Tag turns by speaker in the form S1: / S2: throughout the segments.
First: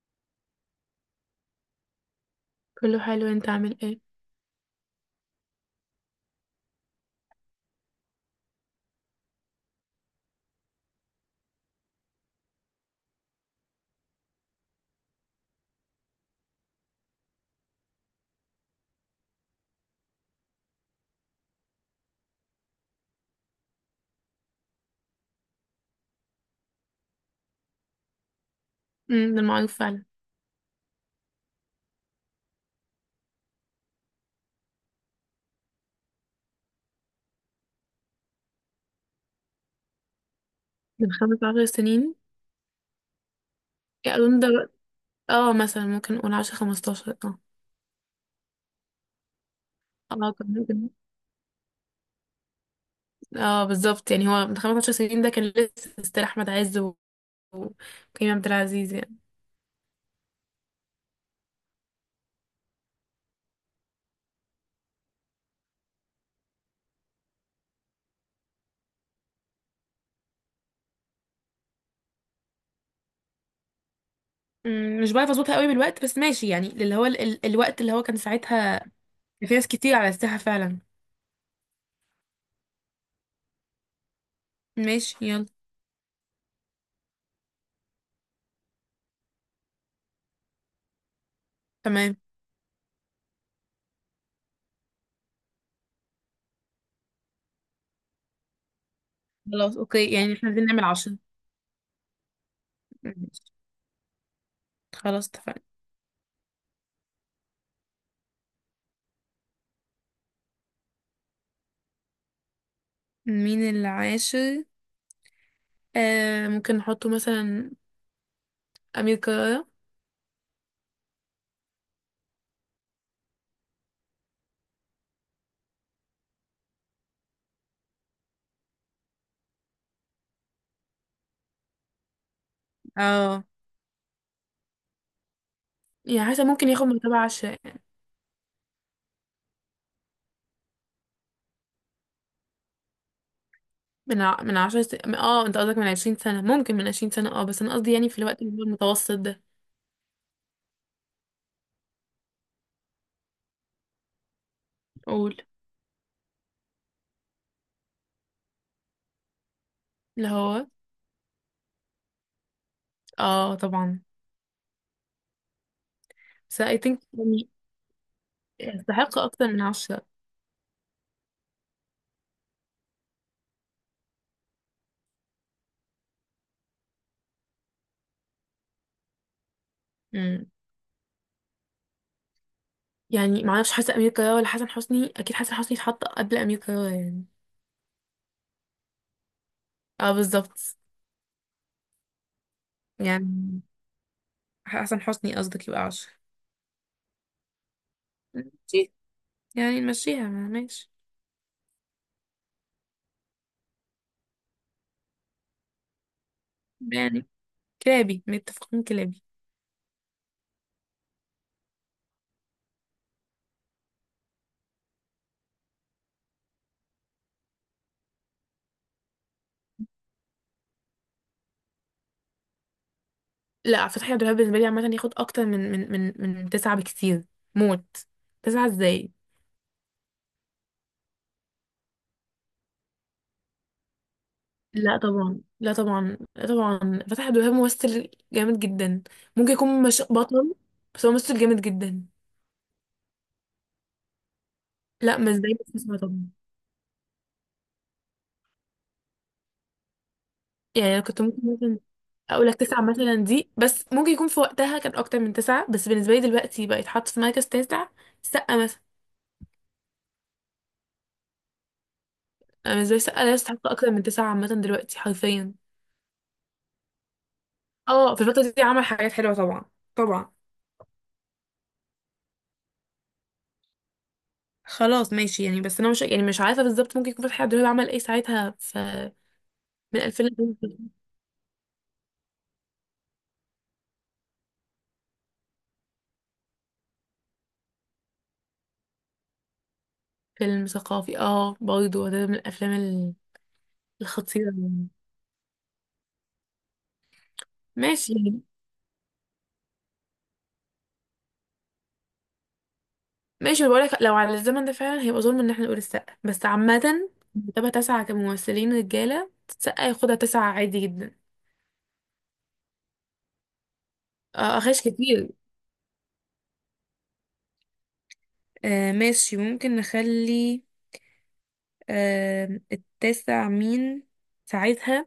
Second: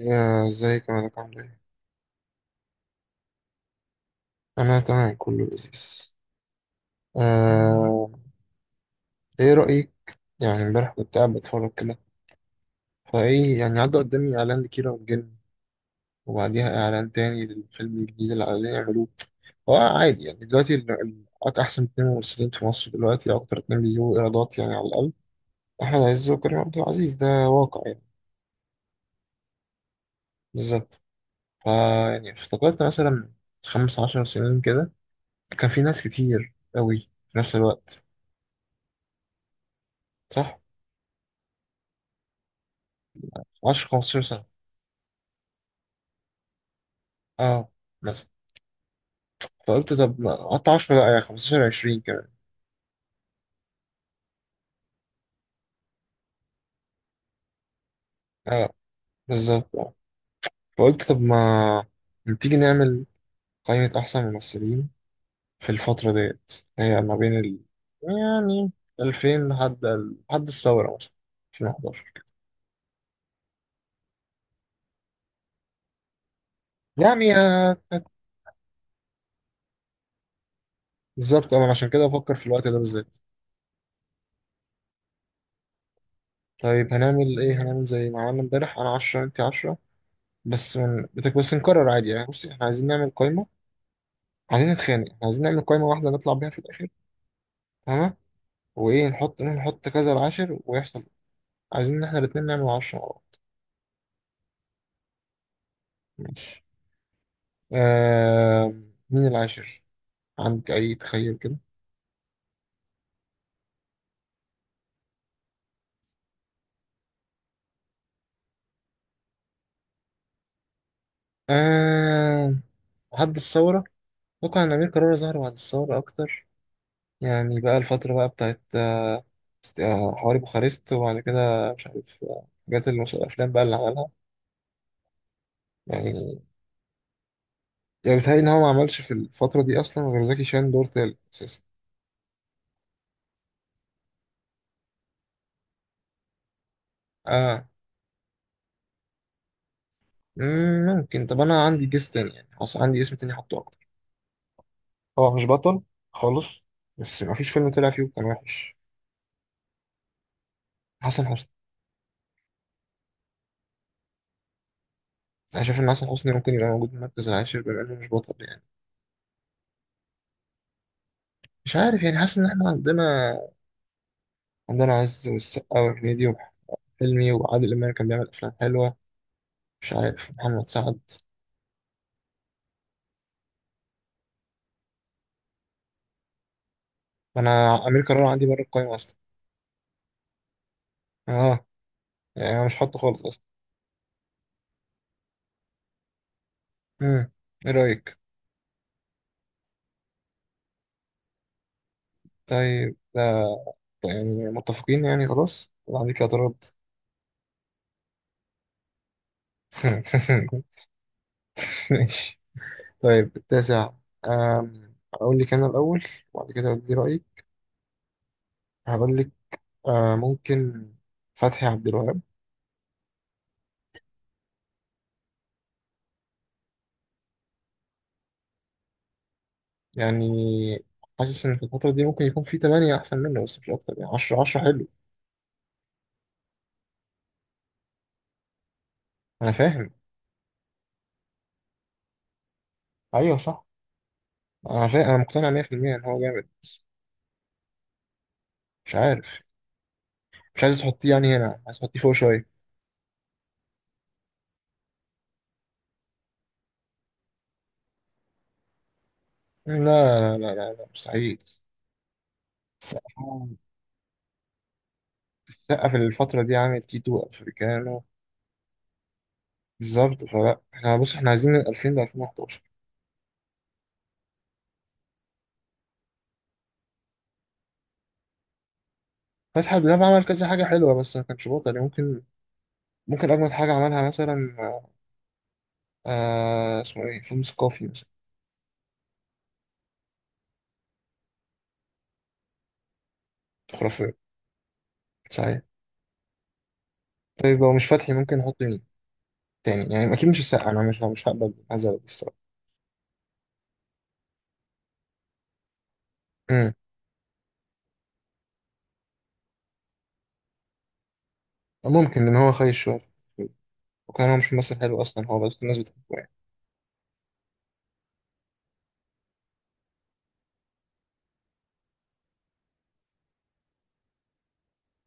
S1: يا ازيك يا مالك عامل ايه؟
S2: كله حلو. انت عامل ايه؟
S1: انا تمام كله لذيذ. آه... ايه رأيك؟ يعني امبارح كنت قاعد بتفرج كده. فايه يعني عدى قدامي اعلان لكيرة والجن، وبعديها اعلان تاني للفيلم الجديد اللي عايزين يعملوه. هو عادي يعني دلوقتي احسن اتنين ممثلين في مصر دلوقتي، اكتر اتنين بيجيبوا ايرادات يعني على الاقل؟ احمد عز وكريم عبد العزيز، ده واقع يعني.
S2: ده معروف فعلا.
S1: بالظبط. فا يعني افتكرت مثلا خمس عشر سنين كده كان في ناس كتير قوي في نفس الوقت، صح؟
S2: من 15 سنين؟
S1: 10
S2: يعني
S1: 15
S2: اظن
S1: سنة.
S2: اه، مثلا ممكن نقول 10 15. اه،
S1: اه مثلا فقلت طب
S2: اه
S1: ما
S2: كان
S1: قطع
S2: ممكن.
S1: 10، لا يعني 15 20 كمان.
S2: اه بالظبط، يعني هو من 15 سنين ده كان لسه ستيل احمد عز وكريم عبد
S1: اه
S2: العزيز يعني.
S1: بالظبط اه. فقلت طب ما تيجي نعمل قائمة أحسن ممثلين في الفترة ديت. هي ما بين يعني 2000 لحد الثورة مثلا 2011 كده.
S2: مش بعرف اظبطها قوي بالوقت، بس ماشي. يعني اللي هو ال
S1: يعني
S2: ال الوقت اللي هو كان ساعتها. كان في ناس كتير على الساحة فعلا.
S1: بالظبط أنا عشان كده بفكر في الوقت ده بالذات.
S2: ماشي يلا.
S1: طيب هنعمل إيه؟ هنعمل زي ما عملنا امبارح، أنا 10 أنت 10. بس بس نكرر عادي
S2: تمام.
S1: يعني، بصي إحنا عايزين نعمل قائمة. عايزين نتخانق، إحنا عايزين نعمل قائمة واحدة نطلع بيها في الآخر. تمام. وايه نحط
S2: خلاص
S1: نحط
S2: اوكي،
S1: كذا
S2: يعني احنا
S1: العاشر
S2: عايزين نعمل
S1: ويحصل.
S2: عشرة.
S1: عايزين ان احنا الاتنين نعمل عشرة مع بعض.
S2: ماشي. خلاص اتفقنا.
S1: ماشي. آه. مين العاشر؟ عندك اي تخيل كده؟
S2: مين العاشر؟ ممكن نحطه مثلا أمير كرارة.
S1: آه بعد الثورة ممكن أمير كرارة ظهر بعد الثورة أكتر. يعني بقى الفترة بقى بتاعت حواري بوخارست، وبعد كده مش عارف
S2: اه
S1: الأفلام بقى اللي عملها
S2: يعني
S1: يعني.
S2: حاسه ممكن ياخد من تبع عش...
S1: يعني بيتهيألي إن هو ما عملش في الفترة دي أصلا غير زكي شان دور تالت أساسا.
S2: من ع... من عشر س... من- اه انت قصدك من 20 سنه؟ ممكن، من 20 سنه اه. بس
S1: آه.
S2: انا قصدي يعني في الوقت اللي هو المتوسط ده.
S1: ممكن طب أنا عندي جيس تاني يعني حصل عندي اسم تاني أحطه. هو
S2: قول.
S1: مش بطل خالص، بس مفيش فيلم طلع فيه كان وحش.
S2: اللي هو
S1: حسن حسني.
S2: اه طبعا.
S1: انا شايف ان حسن حسني ممكن
S2: بس
S1: يبقى
S2: I
S1: موجود في
S2: think
S1: المركز
S2: يعني
S1: العاشر بما انه مش بطل يعني.
S2: يستحق اكتر من عشرة.
S1: مش عارف يعني حاسس ان احنا عندنا، عندنا عز والسقا وهنيدي وأحمد حلمي وعادل امام كان بيعمل افلام حلوه. مش عارف،
S2: امم
S1: محمد سعد.
S2: يعني معرفش، حاسه امير كرارة ولا حسن حسني؟ اكيد حسن حسني اتحط قبل امير كرارة يعني.
S1: انا امير كرارة عندي بره القايمه اصلا.
S2: اه بالظبط.
S1: اه، يعني انا مش حاطه خالص اصلا.
S2: يعني حسن حسني قصدك يبقى عشرة.
S1: امم. ايه رايك؟
S2: ماشي. يعني نمشيها ما- ماشي.
S1: طيب ده، ده يعني متفقين يعني خلاص ولا عندك اعتراض؟
S2: يعني كلابي متفقين كلابي.
S1: ماشي. طيب، التاسع. أقول لك أنا الأول، وبعد كده أقول لي رأيي. هقول لك. ممكن فتحي عبد الوهاب.
S2: لا، فتحي عبد الوهاب بالنسبه لي عامه ياخد اكتر من تسعة بكتير. موت. تسعة ازاي؟
S1: يعني حاسس إن في الفترة دي ممكن يكون في تمانية أحسن منه، بس مش أكتر يعني، عشرة عشرة حلو.
S2: لا طبعا، لا طبعا، لا طبعا، فتحي عبد الوهاب ممثل جامد جدا.
S1: أنا
S2: ممكن يكون
S1: فاهم.
S2: مش بطل، بس هو ممثل جامد جدا.
S1: أيوه صح. أنا فاهم، أنا
S2: لا مش
S1: مقتنع
S2: زي
S1: 100%
S2: تسعة
S1: إن هو
S2: طبعا.
S1: جامد بس. مش عارف. مش عايز
S2: يعني انا
S1: تحطيه
S2: كنت
S1: يعني
S2: ممكن
S1: هنا، عايز
S2: مثلا
S1: تحطيه فوق شوية.
S2: اقول لك تسعة مثلا دي، بس ممكن يكون في وقتها كان اكتر من تسعة. بس بالنسبه لي دلوقتي بقى يتحط في مركز تاسع. سقا مثلا.
S1: لا لا لا لا، لا مستحيل.
S2: أنا بالنسبه لي سقا لا
S1: السقا،
S2: يستحق اكتر من تسعة عامه دلوقتي حرفيا.
S1: السقا في الفترة دي عامل تيتو أفريكانو.
S2: اه في الفتره دي عمل حاجات حلوه طبعا.
S1: بالظبط،
S2: طبعا.
S1: فلا احنا بص احنا عايزين من 2000 ل 2011.
S2: خلاص ماشي يعني. بس انا مش يعني مش عارفه بالظبط ممكن يكون فتحي عبد الوهاب عمل ايه ساعتها. ف
S1: فتحي عبد
S2: من
S1: الوهاب عمل
S2: 2000 لألفين
S1: كذا حاجة
S2: واتنين.
S1: حلوة بس ما كانش بطل يعني، ممكن. ممكن أجمد حاجة عملها مثلا، آه اسمه إيه، فيلم ثقافي مثلا.
S2: فيلم ثقافي، اه برضه ده من الافلام
S1: خرافي.
S2: الخطيره يعني.
S1: صحيح. طيب لو مش فتحي
S2: ماشي
S1: ممكن
S2: يعني.
S1: نحط مين تاني يعني؟ أكيد مش السقا، أنا مش هقبل هذا الصراحة.
S2: ماشي، بقول لك لو على الزمن ده فعلا هيبقى ظلم ان احنا نقول السقا. بس
S1: أمم.
S2: عامه مرتبه تسعه كممثلين رجاله السقا ياخدها تسعه عادي جدا.
S1: ممكن، لأن هو خايش شوية في الفيلم. وكان هو مش
S2: اه
S1: ممثل
S2: اخش
S1: حلو أصلا
S2: كتير.
S1: هو، بس الناس بتحبه يعني.
S2: آه ماشي، ممكن نخلي. آه، التاسع مين ساعتها؟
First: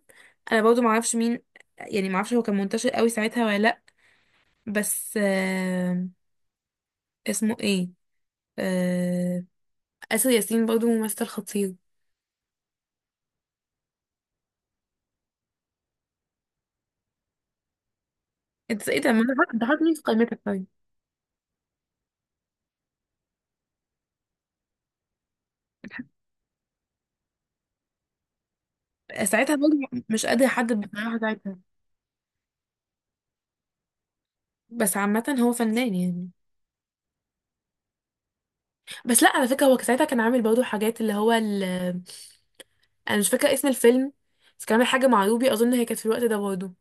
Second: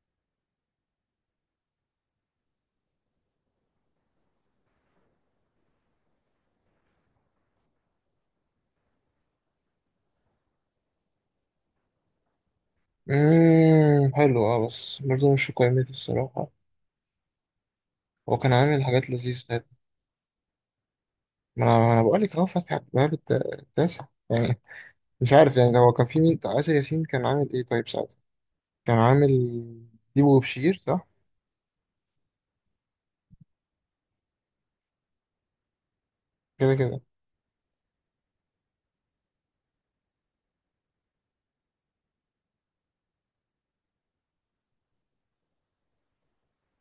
S2: انا برضه معرفش مين، يعني معرفش هو كان منتشر قوي ساعتها ولا لأ. بس اسمه ايه؟ آه، آسر ياسين برضو ممثل خطير.
S1: حلو أه، بس برضه مش في قائمتي الصراحة. هو كان عامل
S2: انت ايه
S1: حاجات
S2: ده، ما انا حاط-
S1: لذيذة.
S2: ده حاطط مين في قائمتك طيب؟
S1: ما أنا بقول لك أهو فتحي عبد الوهاب التاسع يعني. مش عارف يعني هو كان في مين، آسر ياسين كان عامل إيه طيب ساعتها؟ كان عامل
S2: ساعتها برضو مش
S1: ديبو
S2: قادرة
S1: وبشير
S2: احدد
S1: صح.
S2: بصراحة ساعتها. بس عامة هو فنان يعني.
S1: كده كده.
S2: بس لا على فكرة هو ساعتها كان عامل برضو حاجات اللي هو انا مش فاكرة اسم الفيلم. بس كان عامل حاجة مع روبي، اظن هي كانت في الوقت ده برضو.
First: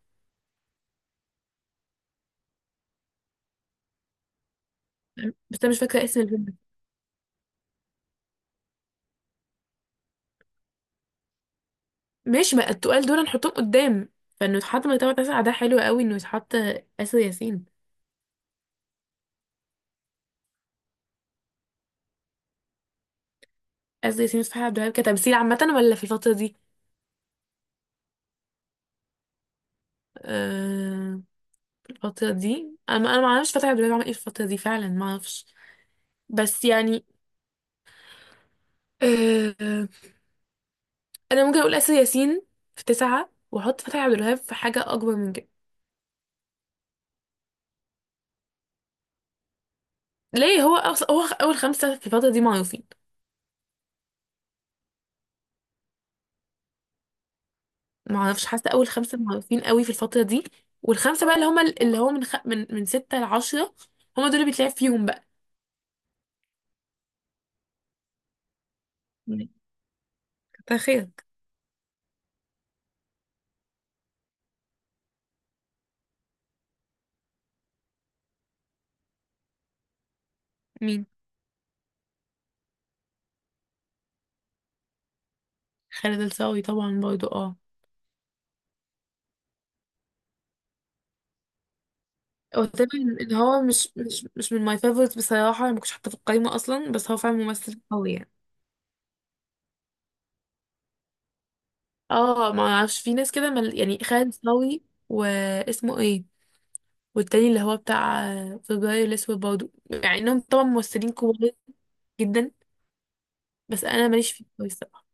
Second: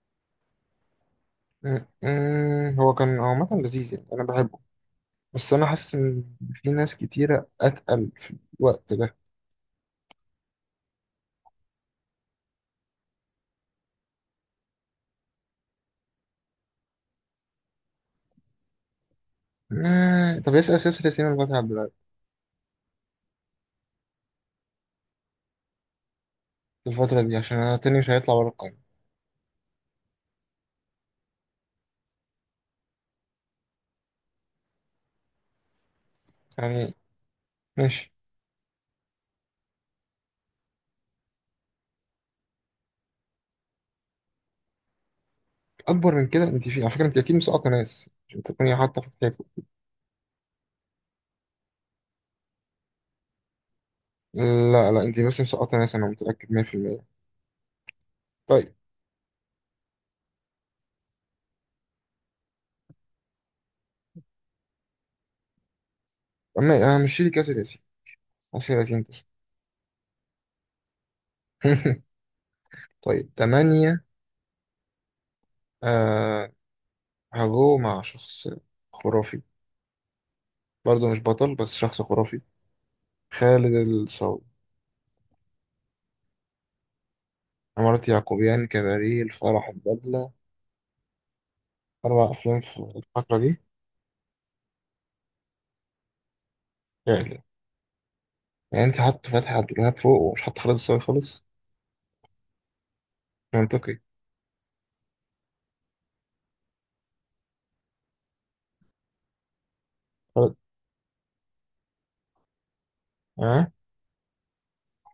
S1: هو كان عامة لذيذ يعني أنا بحبه، بس
S2: بس
S1: أنا
S2: انا مش
S1: حاسس
S2: فاكرة اسم
S1: إن
S2: الفيلم.
S1: في ناس كتيرة أتقل في الوقت ده.
S2: ماشي، ما التقال دول نحطهم قدام. فانه يتحط مرتبة تسعة ده حلو قوي، انه يتحط آسر ياسين.
S1: طب اسأل سلسلة سيما الفتحي عبد الوهاب
S2: آسر ياسين وفتحي عبد الوهاب كتمثيل عامة ولا في الفترة دي؟
S1: في الفترة دي، عشان أنا تاني مش هيطلع بره القايمة
S2: آه، الفترة دي انا، ما اعرفش فترة دلوقتي بعمل ايه في الفترة دي فعلا، ما اعرفش. بس
S1: يعني.
S2: يعني
S1: ماشي.
S2: آه، انا ممكن اقول اسر ياسين في تسعة واحط فتحي عبد الوهاب في حاجة اكبر من كده.
S1: أكبر من كده؟ أنت في على فكرة، أنت أكيد مسقطة ناس عشان تكوني حاطة في الحيفو.
S2: ليه هو هو اول خمسة في الفترة دي معروفين.
S1: لا لا، أنت بس مسقطة ناس، أنا متأكد 100%.
S2: ما اعرفش، حاسة
S1: طيب،
S2: اول خمسة معروفين قوي في الفترة دي. والخمسة بقى اللي هما اللي هو من خ... من من ستة لعشرة، هما دول اللي بيتلعب فيهم بقى.
S1: أما أنا مش شيلي كاسر ياسين، كاسر ياسين تسعة.
S2: تخيل.
S1: طيب، تمانية. آه، هجو مع شخص خرافي.
S2: مين؟
S1: برضه مش بطل بس شخص خرافي. خالد الصاوي.
S2: خالد الصاوي طبعا برضو اه.
S1: عمارة يعقوبيان، كباريه، الفرح، البدلة، أربع أفلام
S2: هو
S1: في
S2: تقريبا ان
S1: الفترة دي.
S2: هو مش من ماي فيفورت بصراحه، ما كنتش حاطه في القايمه اصلا، بس
S1: يا
S2: هو فعلا
S1: إلهي.
S2: ممثل قوي يعني.
S1: يعني أنت حاطط فتحي عبد الوهاب فوق ومش حاطط خالد الصاوي خالص؟
S2: اه ما اعرفش، في ناس كده
S1: منطقي.
S2: يعني خالد صاوي واسمه ايه، والتاني اللي هو بتاع فبراير الاسود برضه، يعني انهم
S1: خالد،
S2: طبعا ممثلين كبار جدا.
S1: أه.
S2: بس انا ماليش فيه قوي الصراحه.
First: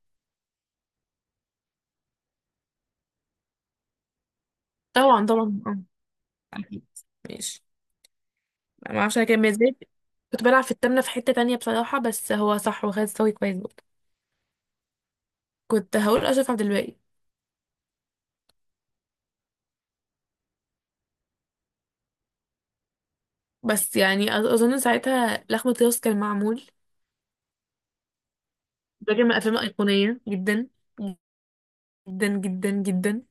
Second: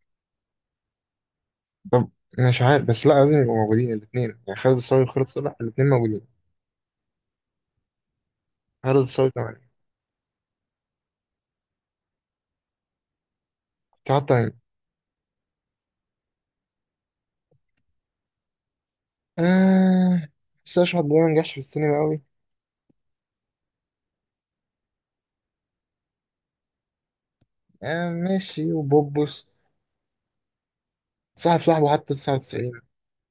S1: طب أنا مش عارف، بس لأ لازم يبقوا موجودين الاتنين يعني خالد الصاوي
S2: طبعا
S1: وخالد صالح
S2: طبعا اه،
S1: الاتنين موجودين.
S2: اكيد. ماشي.
S1: خالد
S2: ما اعرفش انا
S1: الصاوي
S2: كان
S1: تمانية.
S2: ازاي، كنت بلعب في التامنة في حتة تانية بصراحة. بس هو صح، وخالد صاوي كويس برضه.
S1: كنت حاطة مين؟
S2: كنت هقول أشرف عبد الباقي.
S1: آه، بس أشرف عبد الوهاب ما نجحش في السينما أوي.
S2: بس يعني أظن ساعتها لخمة راس كان معمول،
S1: آه ماشي، وبوبوس،
S2: بجمع افلام ايقونيه جدا
S1: صاحب صاحبه حتى
S2: جدا جدا
S1: 99.
S2: جدا.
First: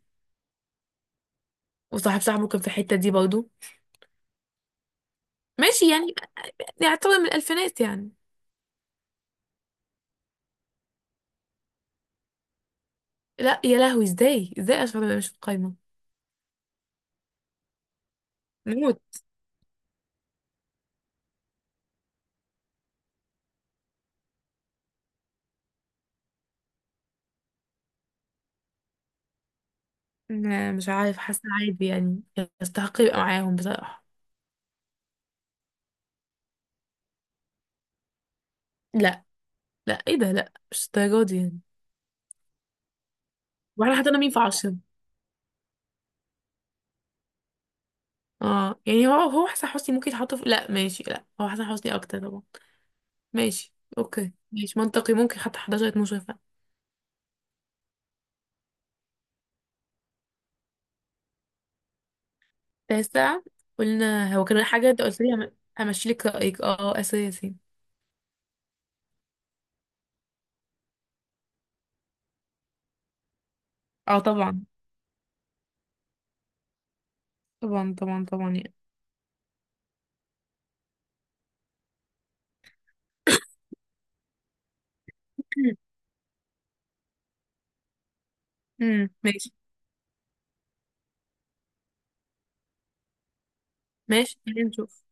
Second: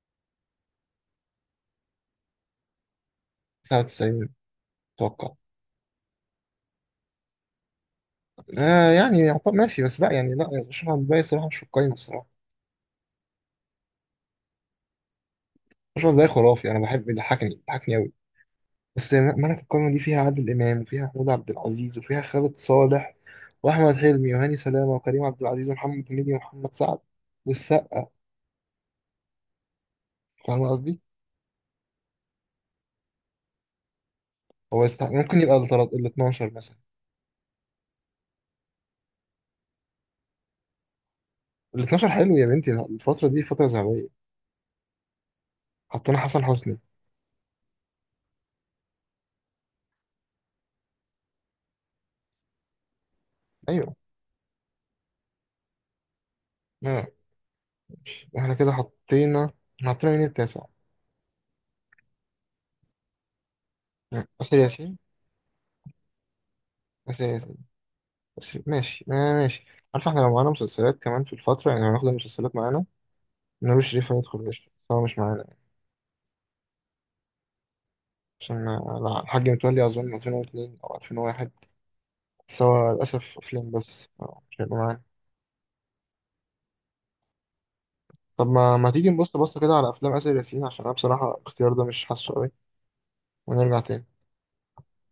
S2: وصاحب صاحبه كان في الحته دي برضه.
S1: 99 أتوقع.
S2: ماشي يعني، يعتبر من الالفينات يعني.
S1: آه يعني ماشي، بس لا يعني لا، اشرح الباقي الصراحه مش في القايمه الصراحه.
S2: لا يا لهوي، ازاي ازاي اشرف ده مش في القايمه؟
S1: اشرح الباقي خرافي، انا بحب، بيضحكني بيضحكني قوي.
S2: موت.
S1: بس ما انا في القايمه دي فيها عادل امام وفيها محمود عبد العزيز وفيها خالد صالح واحمد حلمي وهاني سلامه وكريم عبد العزيز ومحمد هنيدي ومحمد سعد والسقا. فاهم
S2: مش
S1: قصدي؟
S2: عارف، حاسه عادي يعني، يستحق يبقى معاهم بصراحه.
S1: هو يستحق ممكن يبقى ال 12 مثلا.
S2: لا لا، ايه ده، لا مش الدرجه دي يعني.
S1: ال 12 حلو يا بنتي، الفتره دي فتره
S2: واحنا
S1: ذهبيه.
S2: حطينا مين في عشرة؟
S1: حطينا حسن حسني.
S2: اه يعني هو، حسن حسني ممكن يتحط في، لا ماشي، لا هو حسن حسني اكتر طبعا. ماشي
S1: ايوه.
S2: اوكي، ماشي منطقي، ممكن حتى 11 12.
S1: آه، ماشي. احنا كده حطينا. إحنا حطينا مين التاسع؟
S2: تاسع قلنا هو
S1: آسر
S2: كان حاجة،
S1: ياسين.
S2: انت قلت لي همشي لك رأيك اه
S1: آسر
S2: اساسي.
S1: ياسين، بس ماشي آه ماشي. عارف احنا لو معانا مسلسلات كمان في الفترة، يعني هناخد المسلسلات معانا، نور الشريف
S2: اه
S1: هيدخل
S2: طبعا
S1: قشطة، بس هو مش معانا يعني.
S2: طبعا طبعا طبعا
S1: عشان
S2: يعني.
S1: الحاج متولي أظن 2002 أو 2001. بس هو للأسف أفلام بس، مش هيبقى معانا. طب ما تيجي
S2: أمم،
S1: نبص
S2: ماشي.
S1: بصة كده على أفلام آسر ياسين، عشان أنا بصراحة الاختيار ده مش حاسه قوي. ونرجع تاني.
S2: ماشي خلينا نشوف.